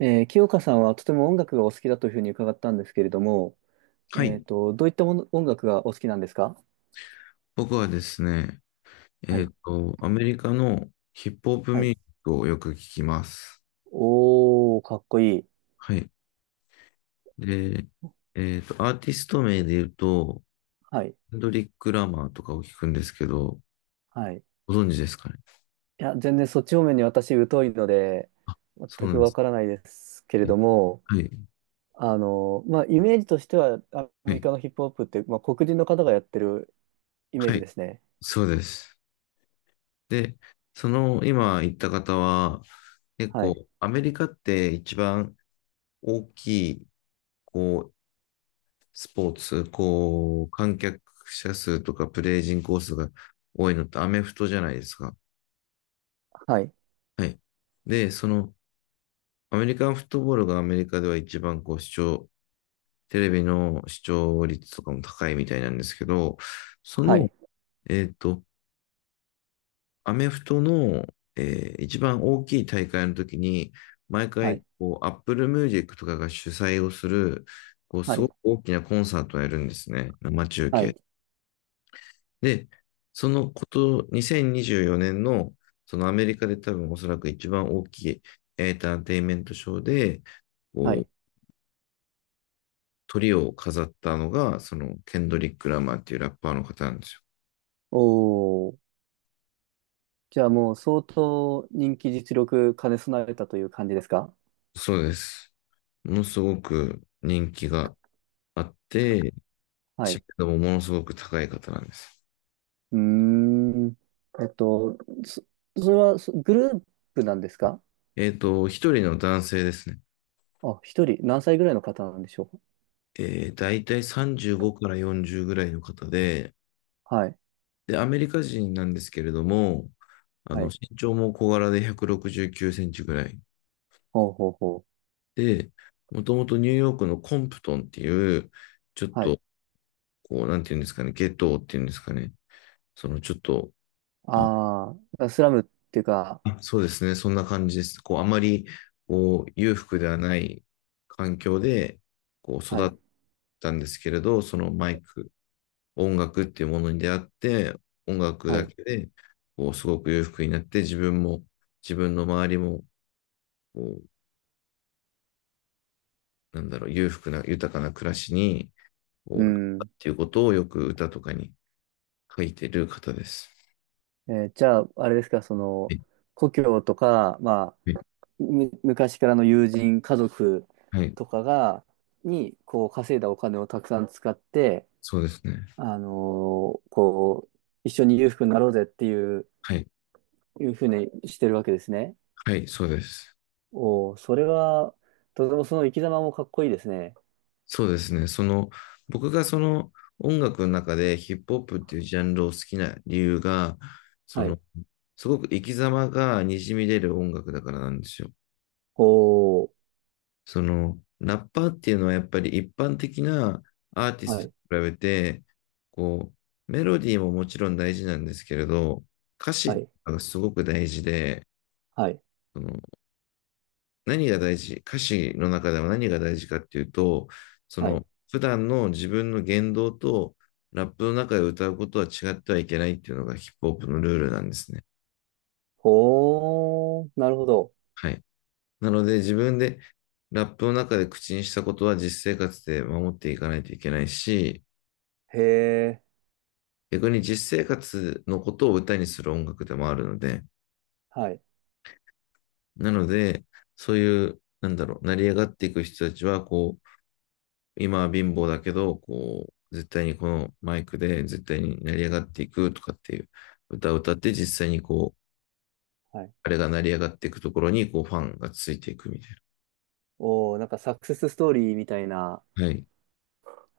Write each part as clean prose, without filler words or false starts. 清香さんはとても音楽がお好きだというふうに伺ったんですけれども、はい。どういったもの音楽がお好きなんですか？僕はですね、はい。アメリカのヒップホップはミュい。ージックをよく聞きます。おー、かっこいい。はい。で、アーティスト名で言うと、はい。ヘンドリック・ラマーとかを聞くんですけど、はい。いご存知ですかね。や、全然そっち方面に私疎いので、あ、全そうなくんでわすからないですけれね。ども、はい。あの、まあ、イメージとしては、アはメリカのヒップホップって、まあ、黒人の方がやってるイメーはジい。ですね。そうです。で、その今言った方は、結はい。構、アメリカって一番大きい、こう、スポーツ、観客者数とかプレイ人口数が多いのってアメフトじゃないですか。はい。はい。で、その、アメリカンフットボールがアメリカでは一番視聴、テレビの視聴率とかも高いみたいなんですけど、そはの、い。えっと、アメフトの、一番大きい大会の時に、毎は回、い。こう、Apple Music とかが主催をする、こう、はすごい。く大きなコンサートをやるんですね。生中は継い。で、そのこと、2024年の、そのアメリカで多分おそらく一番大きいエンターテインメントショーで、はこう、い。鳥を飾ったのが、その、ケンドリック・ラマーっていうラッパーの方なんですよ。おー。じゃあもう相当人気実力兼ね備えたという感じですか？そうです。ものすごく人気があって、はい。知う名度もものすごく高い方なんです。ーん。えっと、そ、それはグループなんですか？一人の男性ですね。あ、一人、何歳ぐらいの方なんでしょうだいたい35から40ぐらいの方で、か？はい。で、アメリカ人なんですけれども、あはの、い。身長も小柄で169センチぐらい。ほうほうほう。で、もともとニューヨークのコンプトンっていう、ちょっはい。と、こう、なんていうんですかね、ゲットーっていうんですかね、そのちょっと、あ、ああ、スラムっていうか、あ、そうですね、そんな感じです。こう、あまり、こう、裕福ではない環境で、こう、は育い。ったんですけれど、そのマイク、音楽っていうものに出会って、音楽はだい。けで、こう、すごく裕福になって、自分も、自分の周りも、こう、なんだろう、裕福な、豊かな暮らしに、こう、なうったっん。ていうことをよく歌とかに書いてる方です。えー、じゃあ、あれですか、そはの、い、故郷とか、まはい、あ、昔からの友人、家族はい。とかが、に、こう、稼いだお金をたくさん使って、そうですね。あのー、こう、一緒に裕福になろうぜっていう、はい、いうふうにしてるわけですね。はい、そうです。おお、それは、とてもその生き様もかっこいいですね。そうですね。その、僕がその音楽の中でヒップホップっていうジャンルを好きな理由が、そはの、い。すごく生き様がにじみ出る音楽だからなんですよ。おお、その、ラッパーっていうのはやっぱり一般的なアーティスはトい、と比べて、こう、メロディーももちろん大事なんですけれど、歌は詞い、がすごく大事で、はい、その何が大事、歌詞の中では何が大事かっていうと、そはい。の、普段の自分の言動とラップの中で歌うことは違ってはいけないっていうのがヒップホップのルールなんですね。ほー、なるほど。はい。なので自分でラップの中で口にしたことは実生活で守っていかないといけないし、へえ、逆に実生活のことを歌にする音楽でもあるので、はい、なので、そういう、なんだろう、成り上がっていく人たちは、こう、今は貧乏だけど、こう、絶対にこのマイクで絶対に成り上がっていくとかっていう歌を歌って実際にこう、はい。あれが成り上がっていくところにこうファンがついていくみたいおお、なんかサクセスストーリーみたいな、な。はい。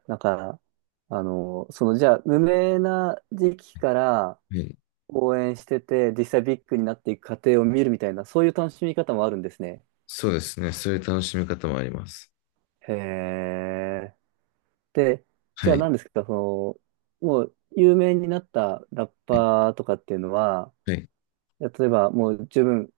なんか、あのその、じゃあ、無名な時期からはい。応援してて、実際ビッグになっていく過程を見るみたいな、そういう楽しみ方もあるんですね。そうですね。そういう楽しみ方もあります。へえ。で、じゃはあい。何ですか、その、もう有名になったラッはい。パーとかっていうのは、はい。例えばもう十分、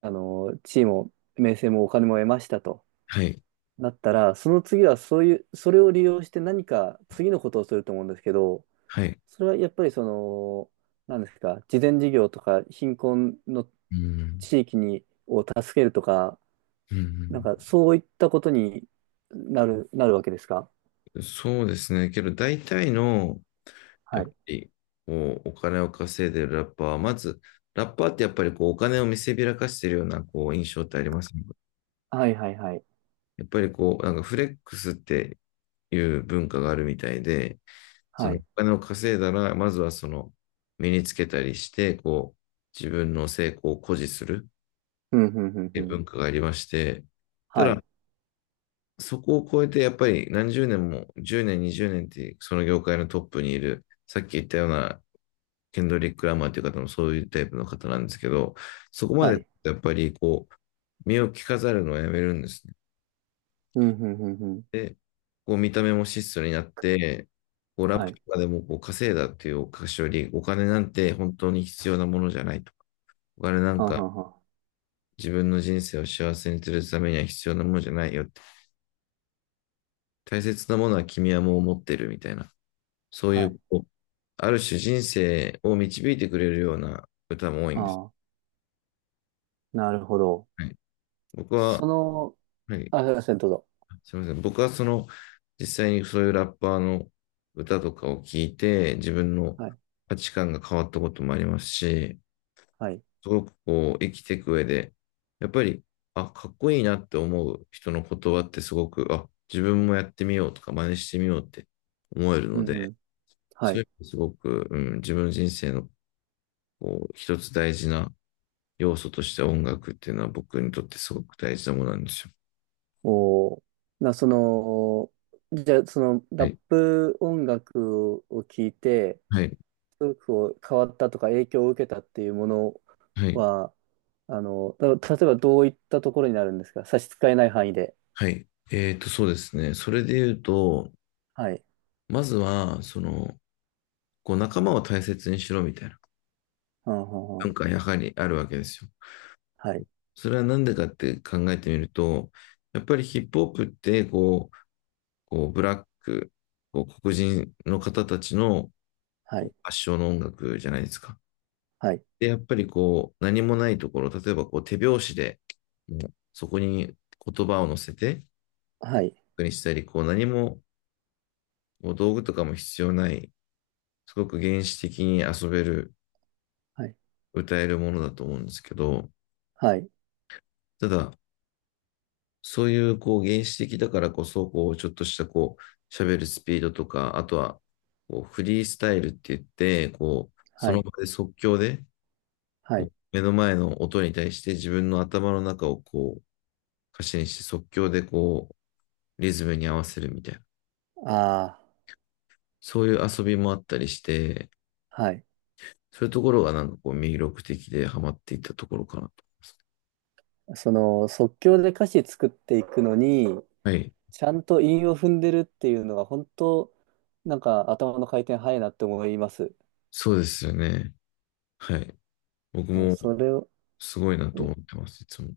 あの、地位も名声もお金も得ましたとはい。なったら、その次はそういう、それを利用して何か次のことをすると思うんですけど、はい。それはやっぱりその、何ですか、慈善事業とか貧困のうん。地域に、を助けるとか、うなんん。かそういったことになるわけですか？そうですね。けど大体の、はやっぱい。り、もうお金を稼いでるラッパーは、まず、ラッパーってやっぱりこうお金を見せびらかしてるようなこう印象ってありますね。はいはいはい。やっぱりこう、なんかフレックスっていう文化があるみたいで、そはのおい。金を稼いだら、まずはその身につけたりして、こう、自分の成功を誇示するっうん、うん、うん、ていううん。文化がありまして、たはだ、い。そこを超えてやっぱり何十年も、10年、20年ってその業界のトップにいる、さっき言ったようなケンドリック・ラマーという方もそういうタイプの方なんですけど、そこまはでい。やっぱりこう、目を着飾るのをやめるんですね。うん、うん、うん、うん。で、こう見た目も質素になって、こうラッはプい。とかでもこう稼いだっていうお菓子より、お金なんて本当に必要なものじゃないとか、お金なんはんはかんはん。自分の人生を幸せにするためには必要なものじゃないよって、大切なものは君はもう持ってるみたいな、そういはい。う、こう、ある種人生を導いてくれるような歌も多いんです。ああ、なるほど。はい、僕そは、の、はい、あ、すいません、どうぞ。すみません。僕はその、実際にそういうラッパーの歌とかを聞いて、自分のはい。価値観が変わったこともありますし、はい。すごくこう、生きていく上で、やっぱり、あ、かっこいいなって思う人の言葉ってすごく、あ、自分もやってみようとか、真似してみようって思えるうのん、うで、ん。はそういい。う意味ですごく、うん、自分の人生のこう一つ大事な要素として音楽っていうのは僕にとってすごく大事なものなんですよ。おー、な、その、じゃあ、その、はラッい。プ音楽を聞いて、はい。すごくこう変わったとか影響を受けたっていうものはい。は、あの、た、例えばどういったところになるんですか、差し支えない範囲で。はい。そうですね。それで言うと、はい。まずは、その、こう、仲間を大切にしろみたいなはんはんは文ん。化はやはりあるわけですよ。はい。それはなんでかって考えてみると、やっぱりヒップホップって、こうブラック、こう黒人の方たちのはこうい。発祥の音楽じゃないですか。はい。で、やっぱりこう、何もないところ、例えばこう手拍子で、もうそこに言葉を乗せて、はい、にしたり、こう、何も、こう道具とかも必要ない、すごく原始的に遊べる、はい、歌えるものだと思うんですけど、はい、ただ、そういうこう原始的だからこそ、こうちょっとしたこう喋るスピードとか、あとはこうフリースタイルって言って、こうそはのい、場で即興ではい。目の前の音に対して自分の頭の中をこう歌詞にして即興でこうリズムに合わせるみたいな、あそういう遊びもあったりして、あ、はい。そういうところがなんかこう魅力的でハマっていったところかなと思います。その即興で歌詞作っていくのに、はい、ちゃんと韻を踏んでるっていうのが本当、なんか頭の回転早いなって思います。そうですよね。はい。僕うん、もそれを、すごいなとえ、思ってます、いつも。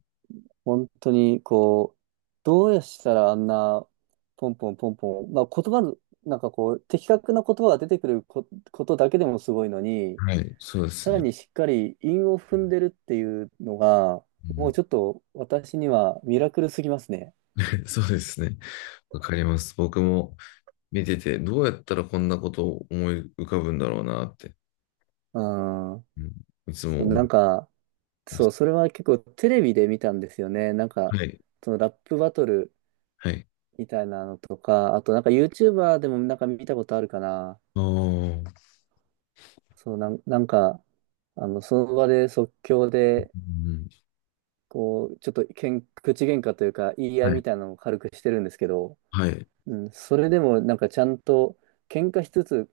本当にこう、どうしたらあんな、ポンポンポンポン、まあ言葉の、なんかこう、的確な言葉が出てくることだけでもすごいのに、はい、そうでさすらね。にしっかり韻を踏んでるっていうのが、うもん、うちょっと私にはミラクルすぎますね。そうですね。わかります。僕も見てて、どうやったらこんなことを思い浮かぶんだろうなって、うん。うん、いつそもう、思っなてんか、まそす。う、それは結構テレビで見たんですよね。なんか、はい、そのラップバトルはい。みたいなのとか、あとなんか YouTuber でもなんか見たことあるかな。ああ、うそう、なんか、あの、その場で即興で、ん、こう、ちょっと口喧嘩というか言い合いはい、みたいなのを軽くしてるんですけど、はい、うん、それでもなんかちゃんと、喧嘩しつつ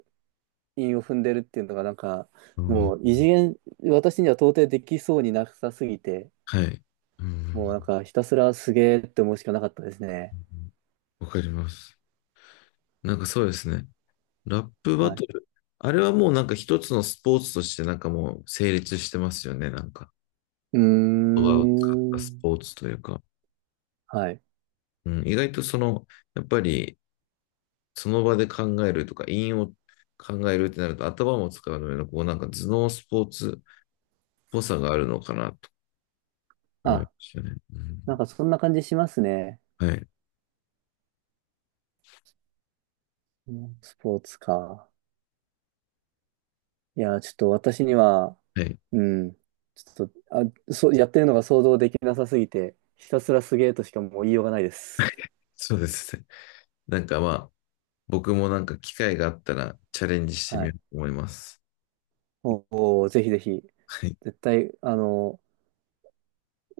韻を踏んでるっていうのがなんか、あもうー、異次元、私には到底できそうになさすぎて、はい。うもうん、なんかひたすらすげーって思うしかなかったですね。わかります。なんかそうですね。ラップバはい。トル。あれはもうなんか一つのスポーツとしてなんかもう成立してますよね、なんか。うーことが買ったスん。ポーツというか、はい。うん、意外とその、やっぱりその場で考えるとか、韻を考えるってなると頭も使うので、こうなんか頭脳スポーツっぽさがあるのかなと思いまあ、したね。うなんん、かそんな感じしますね。はい。うん、スポーツか。いやー、ちょっと私には、はい。うん。ちょっと、あ、そう、やってるのが想像できなさすぎて、ひたすらすげーとしかもう言いようがないです。そうですね。なんかまあ、僕もなんか機会があったらチャレンジしてはみよい。うと思います。おお、ぜひぜひ。はい。絶対、あの、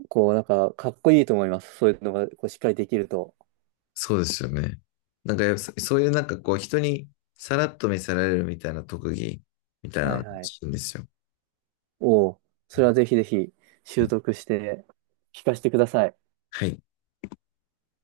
こう、なんか、かっこいいと思います。そういうのが、こう、しっかりできると。そうですよね。なんかやっぱそういうなんかこう人にさらっと見せられるみたいな特技みたいなはのいが欲はい。しいんですよ。おお、それはぜひぜひ、は習い。得して、聞かせてください。はい